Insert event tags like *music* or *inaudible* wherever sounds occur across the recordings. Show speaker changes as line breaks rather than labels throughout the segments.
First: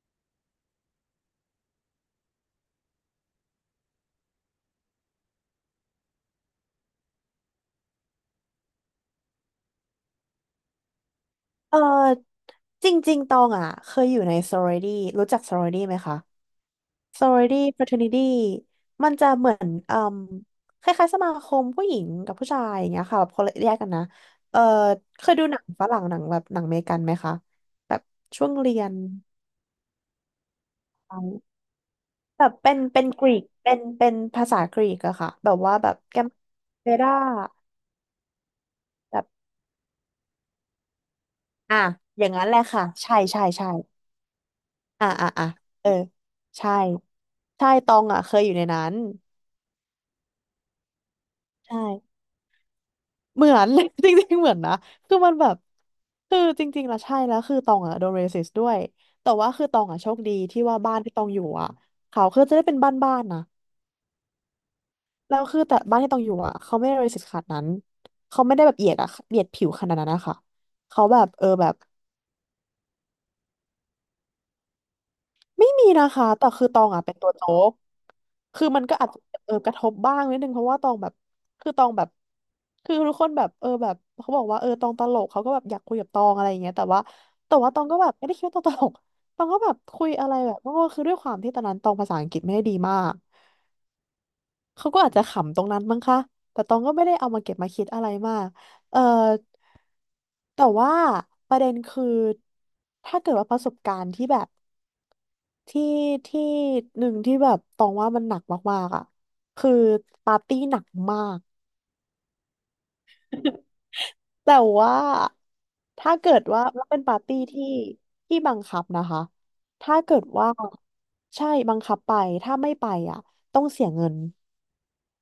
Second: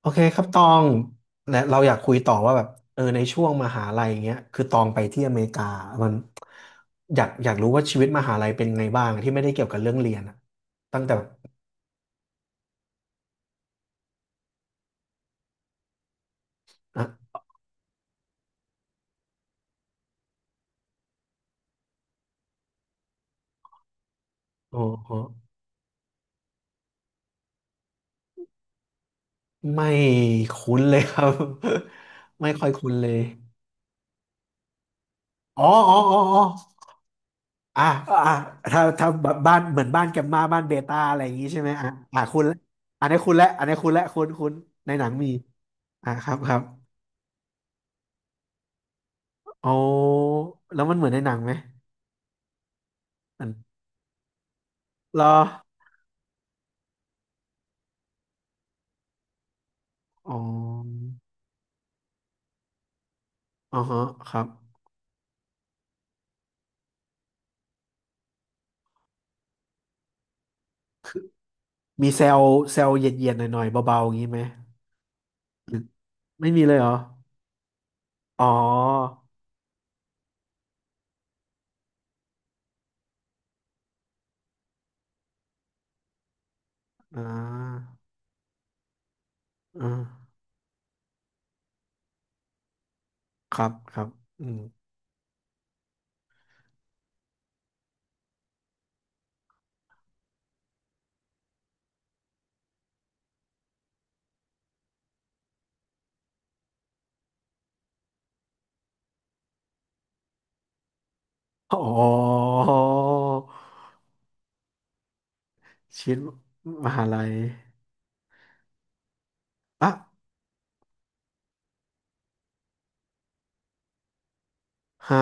โอเคครับตองและเราอยากคุยต่อว่าแบบในช่วงมหาลัยอย่างเงี้ยคือตองไปที่อเมริกามันอยากรู้ว่าชีวิตมหาลัยเป็นไงบ้างที่ไม่ได้เกี่ยวกับเรื่องเรียนอะตั้งแต่แบบ
เออจริงๆตองอ่ะเคยอยู่ใน sorority รู้จัก sorority ไหมคะ
อ่ะ
sorority fraternity มันจะเหมือนเอ่มคล้ายๆสมาคมผู้หญิงกับผู้ชายอย่างเงี้ยค่ะแบบคนละแยกกันนะเออ
โอ้โห
เคยดูหนังฝรั่งหนังแบบหนังอเมริกันไหมคะแบบช่วงเรียน
ไม่คุ้นเลยครับ *laughs*
แบ
ไม่
บ
ค่อย
เป็น
คุ้น
เป็
เล
น
ย
กรีกเป็นภาษากรีกอะค่ะแบบ
อ๋อ
ว่าแบ
อ๋อ
บ
อ๋
แก
อ
ม
อ๋อ
เบด้า
อ่ะอ่ะถ้า
แบบ
แบบบ้านเหมือนบ้านแกมมาบ้านเบต้าอะไรอย่างงี้ใช่ไหม
อ่ะ
อ่ะอ่ะ
อย่าง
คุณ
นั้นแห
ละ
ละค่ะ
อัน
ใช่
นี้คุณ
ใช่
และอัน
ใช่
นี้คุณและคุณในหนั
อ่า
ง
อ่า
มี
อ่าเออ
อ่ะครับครับ
ใช่ใช่ตองอ่ะเคยอยู่ในนั้น
โอ้แล้วมันเหมือนในหนังไหม
ใช่เห
อั
มื
น
อน *laughs* จริงๆเหมือนนะคือ
เหรอ
มันแบบคือจริงๆแล้วใช่แล้วคือตองอ่ะโดนเรสิสด้วยแต่ว่าคือตองอ่ะโชค
อ๋อ
ดีที่ว่าบ้านที่ตองอยู่อ่ะเขาคือจะได้เป็นบ้านนะ
อ๋อฮะครับ
แล้วคือแต่บ้านที่ตองอยู่อ่ะเขาไม่ได้เรสิสขนาดนั้นเขาไม่ได้แบบเหยียดอ่ะเหยียดผิวขนาดนั้นนะคะเขาแบบอแบบ
มีเซลเซลเย็นๆหน่อยๆเบาๆอย่างนี้ไหม
ไม่
หรือ
มีนะคะ แต่
ไม่มี
คือ
เล
ต
ย
อ
เหร
ง
อ
อ่ะเป็นตัวโจ๊ก
อ๋อ
คือมันก็อาจจะกระทบบ้างนิดนึงเพราะว่าตองแบบคือตองแบบคือทุกคนแบบแบบเขาบอกว่าตองตลกเขาก็แบบอยากคุยกับตองอะไรอย่างเงี้ยแต่ว่า
อ่
แต่ว่าตอ
า
งก็แบบไม่ได้คิดว่าตองตลกตองก็แบบ
อ่
คุยอะไร
า
แบบก็คือด้วยความที่ตอนนั้นตองภาษาอังกฤษไม่ได้ดีมาก
ครับครับอืม
เขาก็อาจจะขำตรงนั้นมั้งคะแต่ตองก็ไม่ได้เอามาเก็บมาคิดอะไรมากเออแต่ว่าประเด็นคือถ้าเกิดว่าประสบการณ์ที่แบบ ที่ที่หนึ่งที่แบบตองว่ามันหนักมากๆอ่ะคือปาร์ตี้หนักมาก
อ๋อ
*laughs* แต่ว่า
ชี
ถ้า
วิต
เกิดว่าแล้ว
ม
เป็น
หา
ปาร์
ลัย
ตี้ที่บังคับนะคะ
อ่ะ
ถ้าเกิดว่าใช่บังคับไปถ้าไม่ไปอ่ะต้องเสียเงิน
ฮะ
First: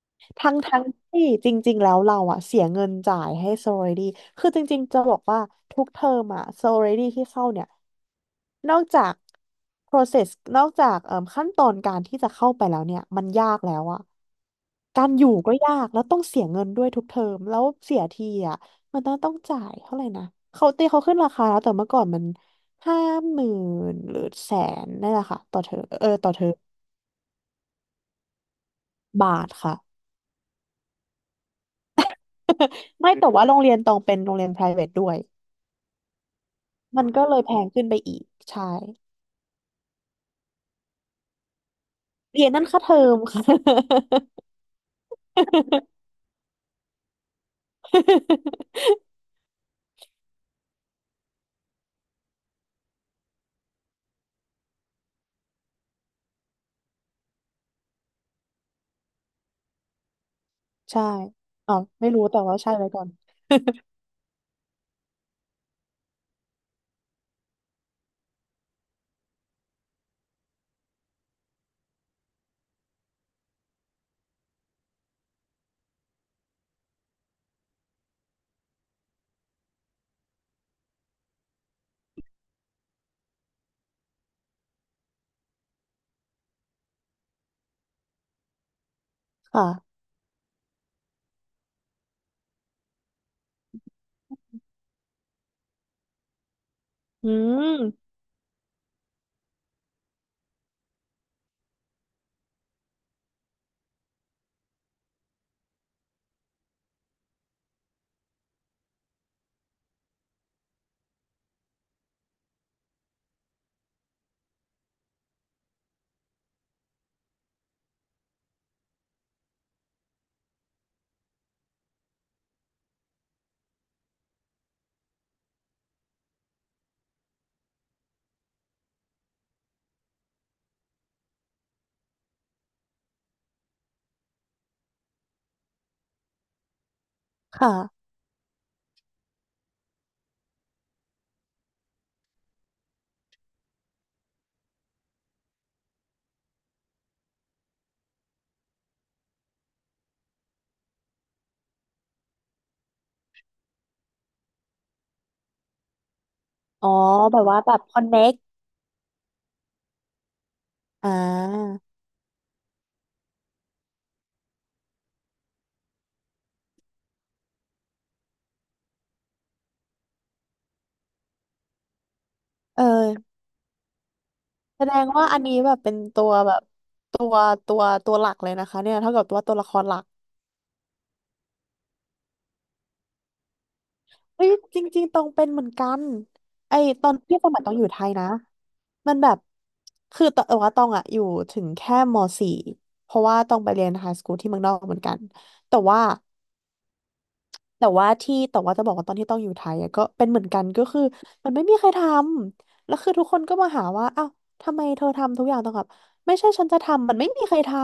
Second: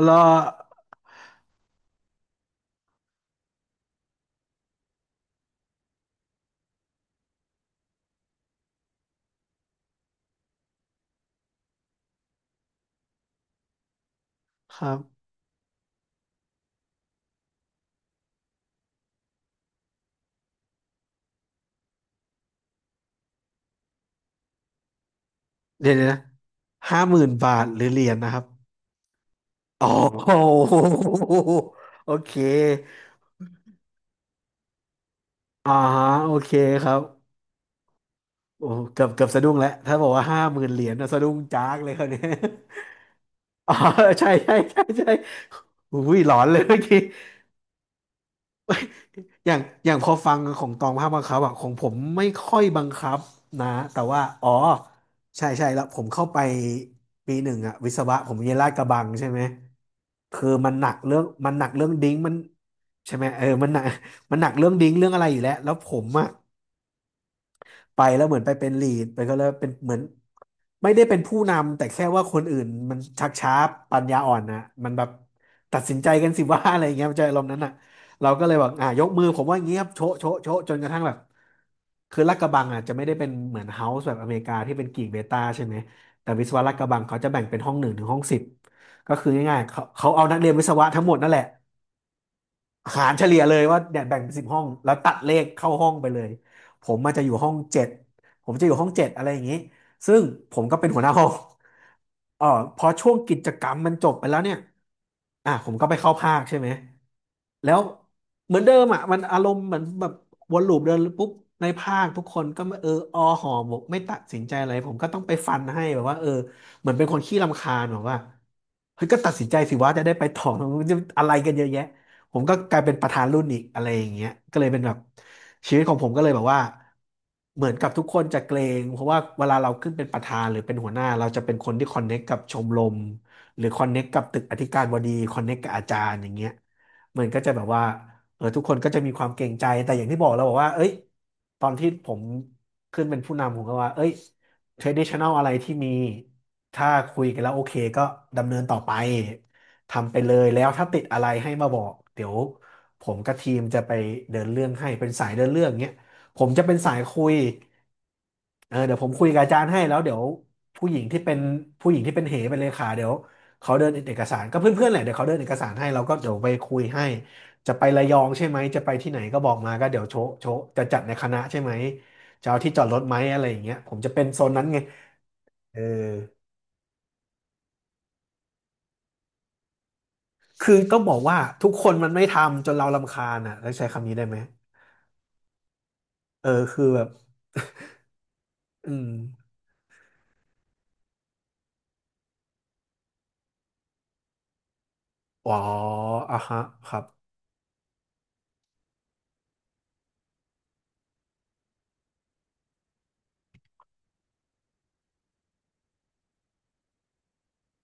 เหรอ
ทั้งที่จริงๆ แล้วเราอะเสียเงินจ่ายให้ sorority คือจริงๆ จะบอกว่าทุกเทอมอะ sorority ที่เข้าเนี่ยนอกจาก process นอกจากเอ่มขั้นตอนการที่จะเข้าไปแล้วเนี่ยมันยากแล้วอะ
ครับ
การอยู่ก็ยากแล้วต้องเสียเงินด้วยทุกเทอมแล้วเสียทีอะมันต้องจ่ายเท่าไหร่นะเขาตีเขาขึ้นราคาแล้วแต่เมื่อก่อนมันห้าหมื่นหรือแสนนี่นแหละค่ะต่อเทอม
เดี๋ยว
เออ
นะ
ต่อเทอม
ห้าหมื่น50,000บาทหรือเหรียญนะครับ
บาทค่ะ
อ๋อโอโหโอเค
*laughs* ไม่แต่ว่าโรงเรียนตองเป็นโรงเรียน private ด้วย
อ่าฮะโอเคครับ
มันก็เลยแพงขึ้นไปอีก
โอ้
ใช่
เกือบสะดุ้งแล้วถ้าบอกว่าห้าหมื่นเหรียญนะสะดุ้งจากเลยคนนี้
เรียนนั่นค่าเทอมค่ะ *laughs*
*laughs* อ๋อใช่ใช่ใช่ใช่อุ้ยหลอนเลยเมื่อกี้อย่างอย่างพอฟังของตองภาพบังคับอะของผมไม่ค่อยบังคับนะแต่ว่าอ๋อใช่ใช่แล้วผมเข้าไปปีหนึ่งอะวิศวะผมเรียนลาดกระบังใช่ไหมคือมันหนัก
ใช่
เรื่องมันหนัก
อ๋อ
เรื่อง
ไม่
ดิ้ง
รู้
มัน
แต่ว่าใช่ไว้ก่อน
ใช่ไหมเออมันหนักเรื่องอะไรอยู่แล้วแล้วผมอะ ไปแล้วเหมือนไปเป็นลีดไปก็แล้วเป็นเหมือนไม่ได้เป็นผู้นำแต่แค่ว่าคนอื่นมันชักช้าปัญญาอ่อนนะมันแบบตัดสินใจกันสิว่า *laughs* อะไรอย่างเงี้ยมันจะอารมณ์นั้นอ่ะเราก็เลยบอกอ่ะยกมือผมว่าอย่างเงี้ยครับโชะโชะโชะจนกระทั่งแบบคือลาดกระบังอ่ะจะไม่ได้เป็นเหมือนเฮาส์แบบอเมริกาที่เป็นกิ่งเบต้าใช่ไหมแต่วิศวะลาดกระบังเขาจะแบ่งเป็นห้องหนึ่งถึงห้องสิบก็คือง่ายๆ
ค่ะ
เขาเอานักเรียนวิศวะทั้งหมดนั่นแหละ หารเฉลี่ยเลยว่าเนี่ยแบ่งเป็นสิบห้องแล้วตัดเลขเข้าห้องไปเลยผมมันจะ
อื
อยู่ห้องเจ็ด
ม
ผมจะอยู่ห้องเจ็ดอะไรอย่างนี้ซึ่งผมก็เป็นหัวหน้าห้อง *laughs* เออพอช่วงกิจกรรมมันจบไปแล้วเนี่ยอ่ะผมก็ไปเข้าภาคใช่ไหมแล้วเหมือนเดิมอ่ะมันอารมณ์เหมือนแบบวนลูปเดินปุ๊บในภาคทุกคนก็ไม่เออออห่อหมกไม่ตัดสินใจอะไรผมก็ต้องไปฟันให้แบบว่าเออเหมือนเป็นคนขี้รำคาญแบบว่าเฮ้ยก็ตัดสินใจสิว่าจะได้ไปต่อ *laughs* มันจะอะไรกันเยอะแยะ ผมก็กลายเป็นประธานรุ่นอีกอะไรอย่างเงี้ยก็เลยเป็นแบบชีวิตของผมก็เลยแบบว่าเหมือนกับทุกคนจะเกรงเพราะว่าเวลาเราขึ้นเป็นประธานหรือเป็นหัวหน้าเราจะเป็นคนที่คอนเน็กกับชมรมหรือคอนเน็กกับตึกอธิการบดีคอนเน็กกับอาจารย์อย่างเงี้ยเหมือนก็จะแบบ
ค่ะ
ว่าเออทุกคนก็จะมีความเกรงใจแต่อย่างที่บอกเราบอกว่าเอ้ยตอนที่ผมขึ้นเป็นผู้นำผมก็ว่าเอ้ย traditional อะไรที่มีถ้าคุยกันแล้วโอเคก็ดำเนินต่อไป ทำไปเลยแล้วถ้าติดอะไรให้มาบอกเดี๋ยวผมกับทีมจะไปเดินเรื่องให้เป็นสายเดินเรื่องเงี้ยผมจะเป็น
อ๋อ
สายคุย
แบบว่าแบบคอนเน็ก
เออเดี๋ยวผมคุยกับอาจารย์ให้แล้วเดี๋ยวผู้หญิง
อ่
ที่เป็น
า
เป็นเลขาเดี๋ยวเขาเดินเอกสารก็เพื่อนๆแหละเดี๋ยวเขาเดินเอกสารให้เราก็เดี๋ยวไปคุยให้จะไประยองใช่ไหมจะไปที่ไหนก็บอกมาก็เดี๋ยวโชะโชะจะจัดในคณะใช่ไหมจะเอาที่จ
เอ
อดรถไหม
อ
อะไรอย่างเงี้ยผมจะเป็นโซนนั้นไง
แสดงว่าอันนี้แบ
เอ
บ
อ
เป็นตัวแบบตัวตัวหลักเลยนะคะเนี่ยเท่ากับว่าตัวละครหลัก
คือต้องบอกว่าทุกคนมันไม่ทำจนเรารำคาญอ่ะแล้วใช้คำนี้ได้ไหม
เฮ้ยจริงๆตองเป็นเหมือนกัน
เออ
ไอ
คือแบ
ต
บ
อนที่สมัยตองอยู่ไทยนะ
อืม
มันแบบคือตองว่าตองอะอยู่ถึงแค่ม .4 เพราะว่าตองไปเรียนไฮสคูลที่เมืองนอกเหมือนกัน
อ๋อ
แต่ว่า
อ่ะฮะครับ
แต่ว่าที่แต่ว่าจะบอกว่าตอนที่ต้องอยู่ไทยอะก็เป็นเหมือนกันก็คือมันไม่มีใครทำแล้วคือทุกคนก็มาหาว่าอ้าวทำไมเธอทำทุกอย่างตองแบบไม่ใช่ฉันจะทำมันไม่มีใครทำ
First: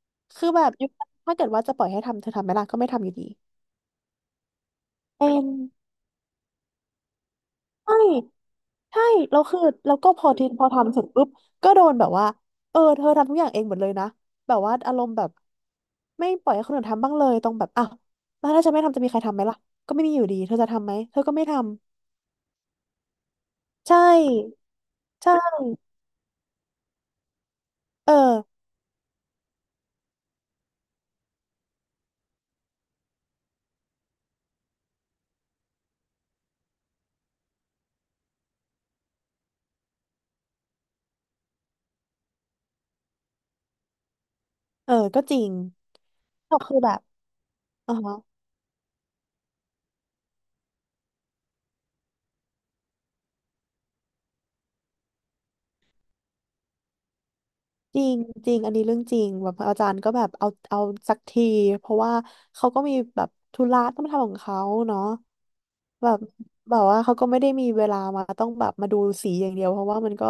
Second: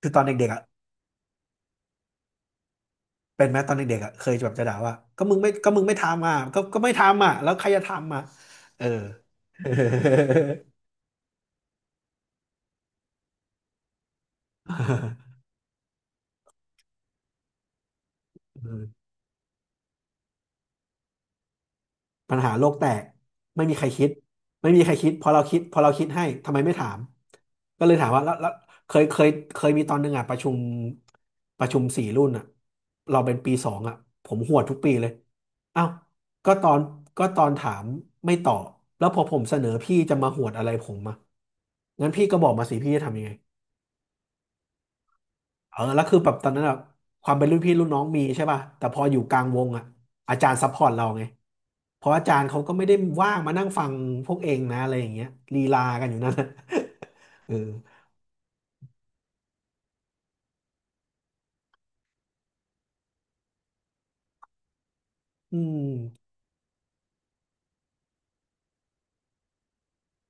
คือตอน
คื
เด็
อ
กๆอ่ะ
แบบยุคนั้นถ้าเกิดว่าจะปล่อยให้ทำเธอทำไหมล่ะก็ไม่ทำอยู่ดี
เป็นไหมตอนเด็กๆอ่ะเคยจะแบบจะด่าว่าก็
เป็
มึง
น
ไม่ทำอ่ะก็ไม่ทำอ่ะแล้วใครจะ
ใช่
ทำอ่ะเออ
ใช่แล้วคือแล้วก็พอทีพอทำเสร็จปุ๊บก็โดนแบบว่าเออเธอทำทุกอย่างเองหมดเลยนะแบบว่าอารมณ์แบบไม่ปล่อยให้คนอื่นทำบ้างเลยตรงแบบอ้าวแล้วถ้าฉันไม่ทำจะ
*laughs*
มีใครทำไหมล่ะก็ไม่มีอยู่ดีเธอจะทำไหมเธอก็ไม่ทำ
ปัญหาโลกแตกไม่มีใคร
ใช่
คิดไม่มีใครคิดพอ
ใช่
เราคิดพอเราคิดให้ทำไมไม่ถามก็เลยถาม
เอ
ว่าแล้
อ
วแล้วเคยเคยเคยมีตอนหนึ่งอ่ะประชุม4 รุ่นอ่ะเราเป็นปีสองอ่ะผมหวดทุกปีเลยเอ้าก็ตอนก็ตอนถามไม่ตอบแล้วพอผมเสนอพี่จะมาหวดอะไรผมอ่ะงั้นพี่ก็บอกมาสิพี่จะทำยังไง
เออก็จริง
เออแล้วคือแบบตอน
ก็
นั้น
คือ
อะ
แบบ
ความเป็นรุ่นพี่รุ่น
อ๋อ
น้องมีใช่ป่ะแต่พออยู่กลางวงอะอาจารย์ซัพพอร์ตเราไงเพราะอาจารย์เขาก็ไม่ได้ว่างมานั่งฟังพวกเองนะอะไรอย่างเงี้ยลีลากันอยู่นั่นน่ะ *laughs* เออ
จริงจริงอันนี้เรื่องจริงแบบอาจารย์ก็แบบเอาสักทีเพราะว่าเขาก็มีแบบธุระต้องทำของเขาเนาะ
อื
แบบ
ม
แบบว่าเขาก็ไม่ได้มีเวลามาต้องแบบมาดูสีอย่างเดียวเพราะว่ามันก็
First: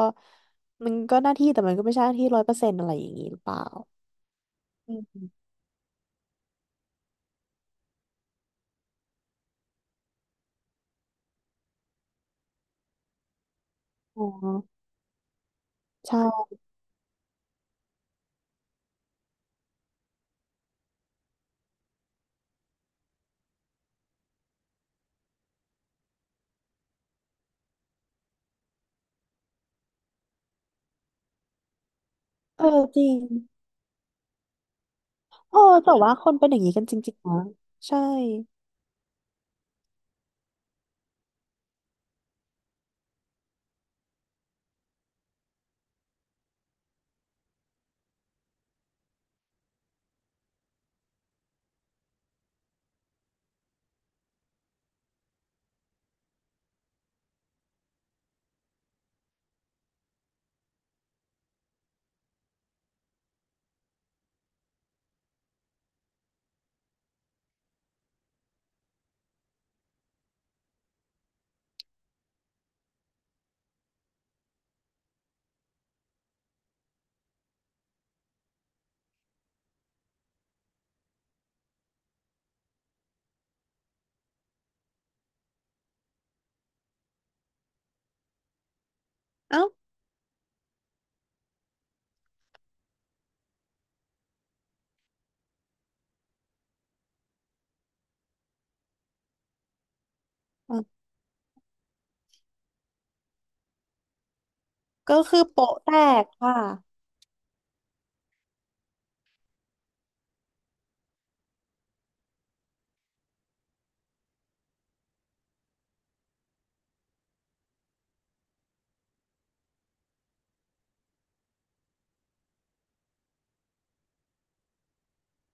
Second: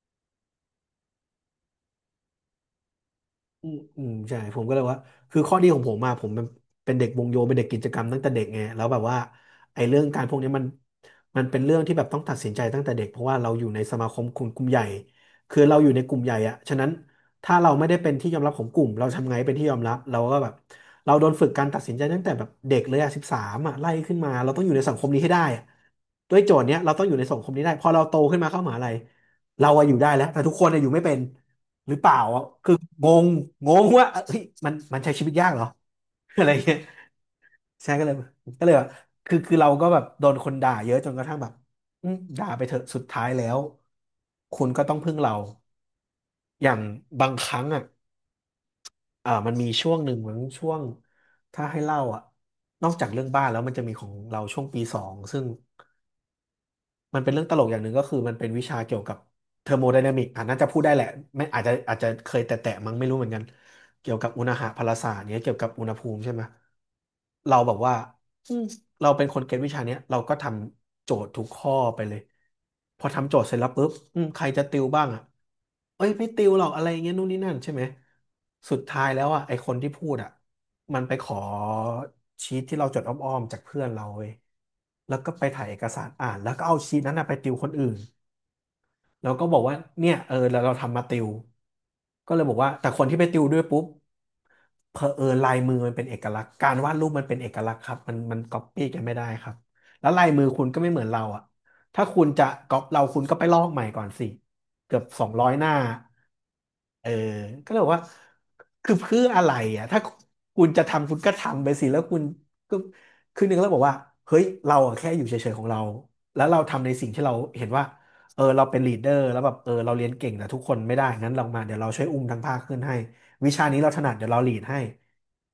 มันก็หน้าที่แต่มันก็ไม่ใช่หน้าที่ร้อยเปอร์เซ็นต์อะไรอย่างนี้หรือเปล่า
อืมอืมใช่ผมก็เลย
อื
ว่า
ม
คือข้อดีของผมมาผมเป็นเป็นเด็กวงโยเป็นเด็กกิจกรรมตั้งแต่เด็กไงแล้วแบบว่าไอ้เรื่องการพวกนี้มันเป็นเรื่องที่แบบต้องตัดสินใจตั้งแต่เด็กเพราะว่าเราอยู่ในสมาค
อ๋
มกลุ่ม
อ
ใหญ่คือเราอยู่ในก
ใช่
ลุ่มใหญ่อะฉะนั้นถ้าเราไม่ได้เป็นที่ยอมรับของกลุ่มเราทำไงหเป็นที่ยอมรับเราก็แบบเราโดนฝึกการตัดสินใจตั้งแต่แบบเด็กเลยอะ13อะไล่ขึ้นมาเราต้องอยู่ในสังคมนี้ให้ได้อะด้วยโจทย์เนี้ยเราต้องอยู่ในสังคมนี้ได้พอเราโตขึ้นมาเข้ามหาลัยเราอะอยู่ได้แล้วแต่ทุกคนอะอยู่ไม่เป็น หรือเปล่าอะ
เออ
คือ
จริ
ง
ง
งงงว่าเอ้ยมันมันใช้ชีวิตยาก
โอ้
เหรอ
แต่ว่าคน
*laughs* อะ
เป็
ไร
นอย่างนี้
เงี้ย
กันจริงๆนะ
ใช่
ใช่
ก็เลยแบบคือเราก็แบบโดนคนด่าเยอะจนกระทั่งแบบอืมด่าไปเถอะสุดท้ายแล้วคุณก็ต้องพึ่งเราอย่างบางครั้งอ่ะเอ่ามันมีช่วงหนึ่งเหมือนช่วงถ้าให้เล่าอ่ะนอกจากเรื่องบ้านแล้วมันจะมีของเราช่วงปีสองซึ่ง มันเป็นเรื่องตลกอย่างหนึ่งก็คือมันเป็นวิชาเกี่ยวกับเทอร์โมไดนามิกอ่ะน่าจะพูดได้แหละไม่อาจจะเคยแตะๆมั้งไม่รู้เหมือนกันเกี่ยวกับอุณหภาพศาสตร์เนี้ยเกี่ยวกับอุณหภูมิใช่ไหมเราแบบว่าอืมเราเป็นคนเก็ตวิชาเนี้ยเราก็ทำโจทย์ทุกข้อไปเลยพอทำโจทย์เสร็จแล้วปุ๊บอืมใครจะติวบ้างอ่ะเอ้ยไม่ติวหรอกอะไรอย่างเงี้ยนู่นนี่นั่นใช่ไหมสุดท้ายแล้วอ่ะไอคนที่พูดอ่ะ มันไปขอชีทที่เราจดอ้อมๆจากเพื่อนเราเว้ยแล้วก็ไปถ่ายเอกสารอ่านแล้วก็เอาชีทนั้นนะไปติวคนอื่นแล้วก็บอก
เอ้า
ว่าเนี่ยเออแล้วเราทำมาติวก็เลยบอกว่าแต่คนที่ไปติวด้วยปุ๊บเผอิญลายมือมันเป็นเอกลักษณ์การวาดรูปมันเป็นเอกลักษณ์ครับมันก๊อปปี้กันไม่ได้ครับแล้วลายมือคุณก็ไม่
อ่ะ
เหมือนเราอะถ้าคุณจะก๊อปเราคุณก็ไปลอกใหม่ก่อนสิเกือบ
ก็
สอง
คือ
ร้อยหน้า
โปะแตกค่ะ
เออก็เลยบอกว่าคือเพื่ออะไรอ่ะถ้าคุณจะทำคุณก็ทำไปสิแล้วคุณก็คือหนึ่งแล้วบอกว่าเฮ้ยเราอะแค่อยู่เฉยๆของเรา แล้วเราทำในสิ่งที่เราเห็นว่าเออเราเป็นลีดเดอร์แล้วแบบเออเราเรียนเก่งแต่ทุกคนไม่ได้งั้นลองมาเดี๋ยวเราช่วยอุ้มทั้งภาคขึ้นให้วิชานี้เราถนัดเดี๋ยวเราลีดให้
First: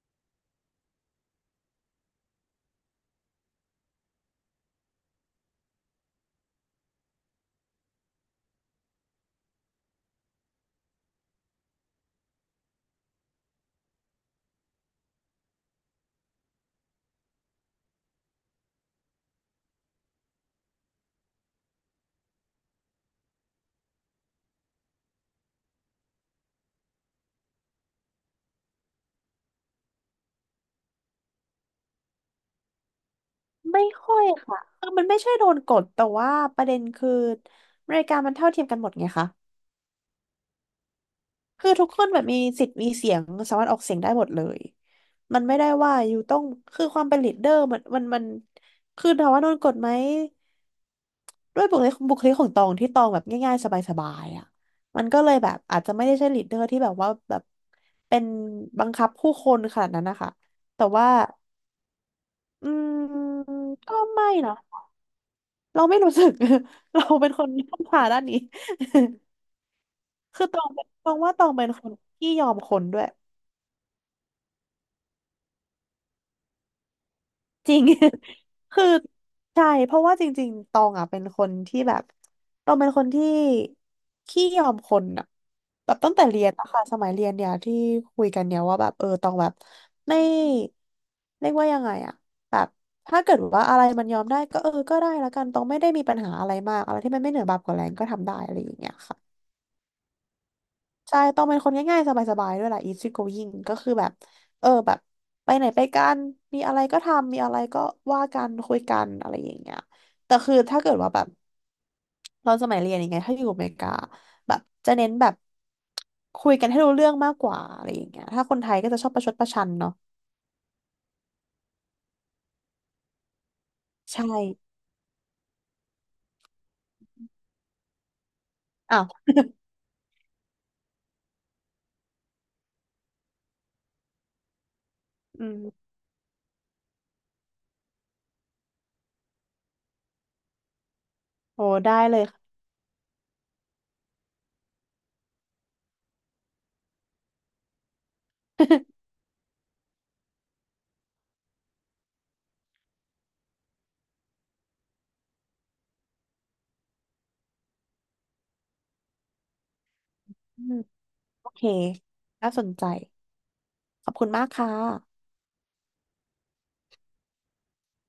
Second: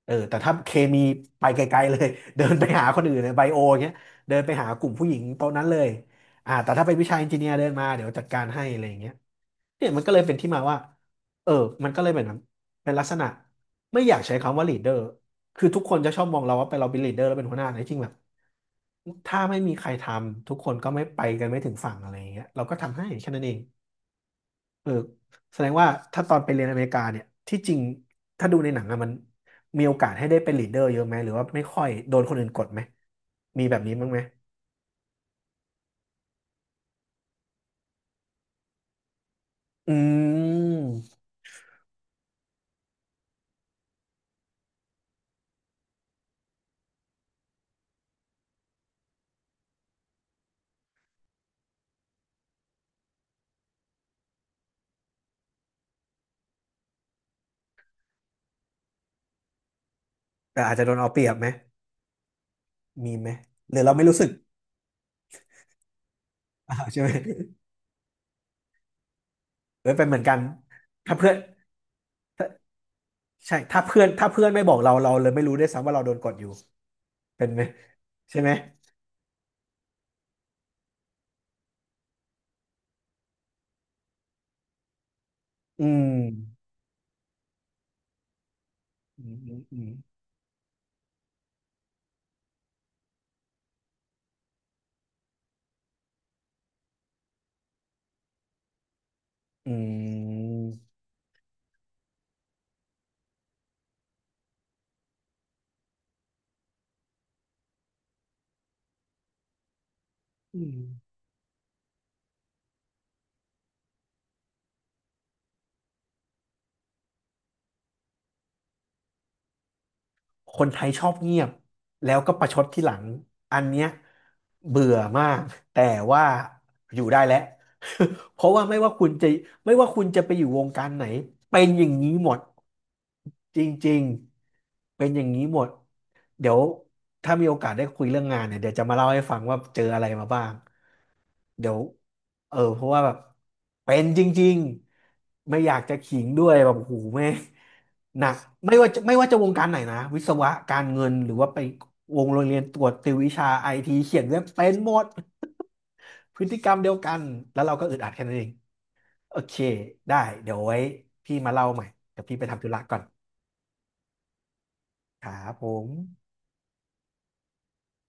เออแต่ถ้าเคมีไปไกลๆเลย *laughs* เดินไปหาคนอื่นในไบโอเงี้ยเดินไปหากลุ่มผู้หญิงโต๊ะนั้นเลยอ่าแต่ถ้าเป็นวิชาเอนจิเนียร์เดินมาเดี๋ยวจัดการให้อะไรอย่างเงี้ยเนี่ยมันก็เลยเป็นที่มาว่า เออ มันก็เลยแบบนั้นเป็นลักษณะไม่อยากใช้คำว่าลีดเดอร์คือทุกคนจะชอบมองเราว่าไปเราเป็นลีดเดอร์แล้วเป็นหัวหน้าแต่จริงๆแบบ ถ้าไม่มีใครทำทุกคนก็ไม่ไปกันไม่ถึงฝั่งอะไรอย่างเงี้ยเราก็ทำให้แค่นั้นเองเออแสดงว่าถ้าตอนไปเรียนอเมริกาเนี่ยที่จริงถ้าดูในหนังอะมันมีโอกาสให้ได้เป็นลีดเดอร์เยอะไหมหรือว่าไม่ค่อยโดนคนอื่นกดไหมมีแบบ
ไม่
นี้บ้าง
ค่
ไห
อ
ม
ยค่ะคือมันไม่ใช่โดนกดแต่ว่าประเด็นคืออเมริกามันเท่าเทียมกันหมดไงคะ
อืม
คือทุกคนแบบมีสิทธิ์มีเสียงสามารถออกเสียงได้หมดเลยมันไม่ได้ว่าอยู่ต้องคือความเป็นลีดเดอร์มันคือถามว่าโดนกดไหมด้วยบุคลิกของตองที่ตองแบบง่ายๆสบายๆอ่ะมันก็เลยแบบอาจจะไม่ได้ใช่ลีดเดอร์ที่แบบว่าแบบเป็นบังคับผู้คนขนาดนั้นนะคะ
แต่อาจจะ
แต่
โดน
ว่า
เอาเปรียบไหม
อื
มี
ม
ไหมหรือเรา
ก็
ไม่รู้สึ
ไม่
ก
นะ เราไม่รู้สึก
*laughs* อ้าว
*laughs*
ใช่
เรา
ไหม
เป็นคนที่ต้องผ่าด้านนี้
เออเป็นเหมือนกั
*laughs*
น
คือตองเป็นตอ
ถ้า
ง
เพื่อ
ว่า
น
ตองเป็นคนที่ยอม
ถ้า
คนด้วย
ใช่ถ้าเพื่อนไม่บอกเราเราเลยไม่รู้ด้วยซ้ำว่าเราโดนกดอยู่เป็นไหม
จริง
ใช่ไหม
*laughs* คือใช่เพราะว่าจริงๆตองอ่ะเป็นคนที่แบบตองเป็นคนที่ขี้ยอมคนอ่ะ
อื
แบบ
ม
ตั้งแต่เรียนอะค่ะสมัยเรียนเนี่ยที่คุยกันเนี่ยว่าแบบ
อื
ตอง
ม
แบ
อื
บ
มอืม
ไม่เรียกว่ายังไงอะแบบถ้าเกิดว่าอะไรมันยอมได้ก็ก็ได้ละกันตองไม่ได้มีปัญหาอะไรมากอะไรที่มันไม่เหนือบาปกว่าแรงก็ทำได้อะไรอย่างเงี้ยค่ะ ใช่ต้องเป็นคนง่ายๆสบายๆด้วยแหละ easy going ก็คือแบบ แบบไปไหนไปกัน มีอะไรก็ทำ มีอะไรก็ว่ากันคุยกันอะไรอย่างเงี้ยแต่คือ
อืม
ถ้าเกิดว่าแบบเราสมัยเรียนอย่างเงี้ยถ้าอยู่อเมริกาแบบจะเน้นแบบคุยกันให้รู้เรื่องมากกว่าอะไรอย่างเงี้ยถ้าคนไทยก็จะชอบประชดประชันเนาะ
คนไทยชอบเงียบแล้วก็ประชดที่หลังอันเนี้ย
ใช่
เบื่อมากแต่ว่าอยู่ได้แล้ว *laughs* เพราะว่าไม่ว่า
อ้า
คุ
ว
ณจะไม่ว่าคุณจะไปอยู่วงการไหนเป็นอย่างนี้หมดจริงๆเป็นอย่างนี้
อื
หมด
ม
เดี๋ยวถ้ามีโอกาสได้คุยเรื่องงานเนี่ยเดี๋ยวจะมาเล่าให้ฟังว่าเจออะไรมาบ้าง
โอ้
เดี๋ยว
ได้เลยค่ะ
เออเพราะว่าแบบเป็นจริงๆไม่อยากจะขิงด้วยแบบโอ้โหูแม่งหนักไม่ว่าจะวงการไหนนะวิศวะการเงินหรือว่าไปวงโรงเรียนตรวจติววิชาไอทีเขียนเว็บเป็นหมดพฤติกรรมเดียวกันแล้วเราก็อึดอัดแค่นั้นเองโอเคได้
*laughs*
เดี๋ยว
อืม
ไว้พี่
โอ
มา
เค
เล่าใหม่เดี๋ยวพี่ไป
น่าส
ทำธุ
น
ระ
ใจ
ก่อน
ขอบคุณมากค่ะ
ครับผม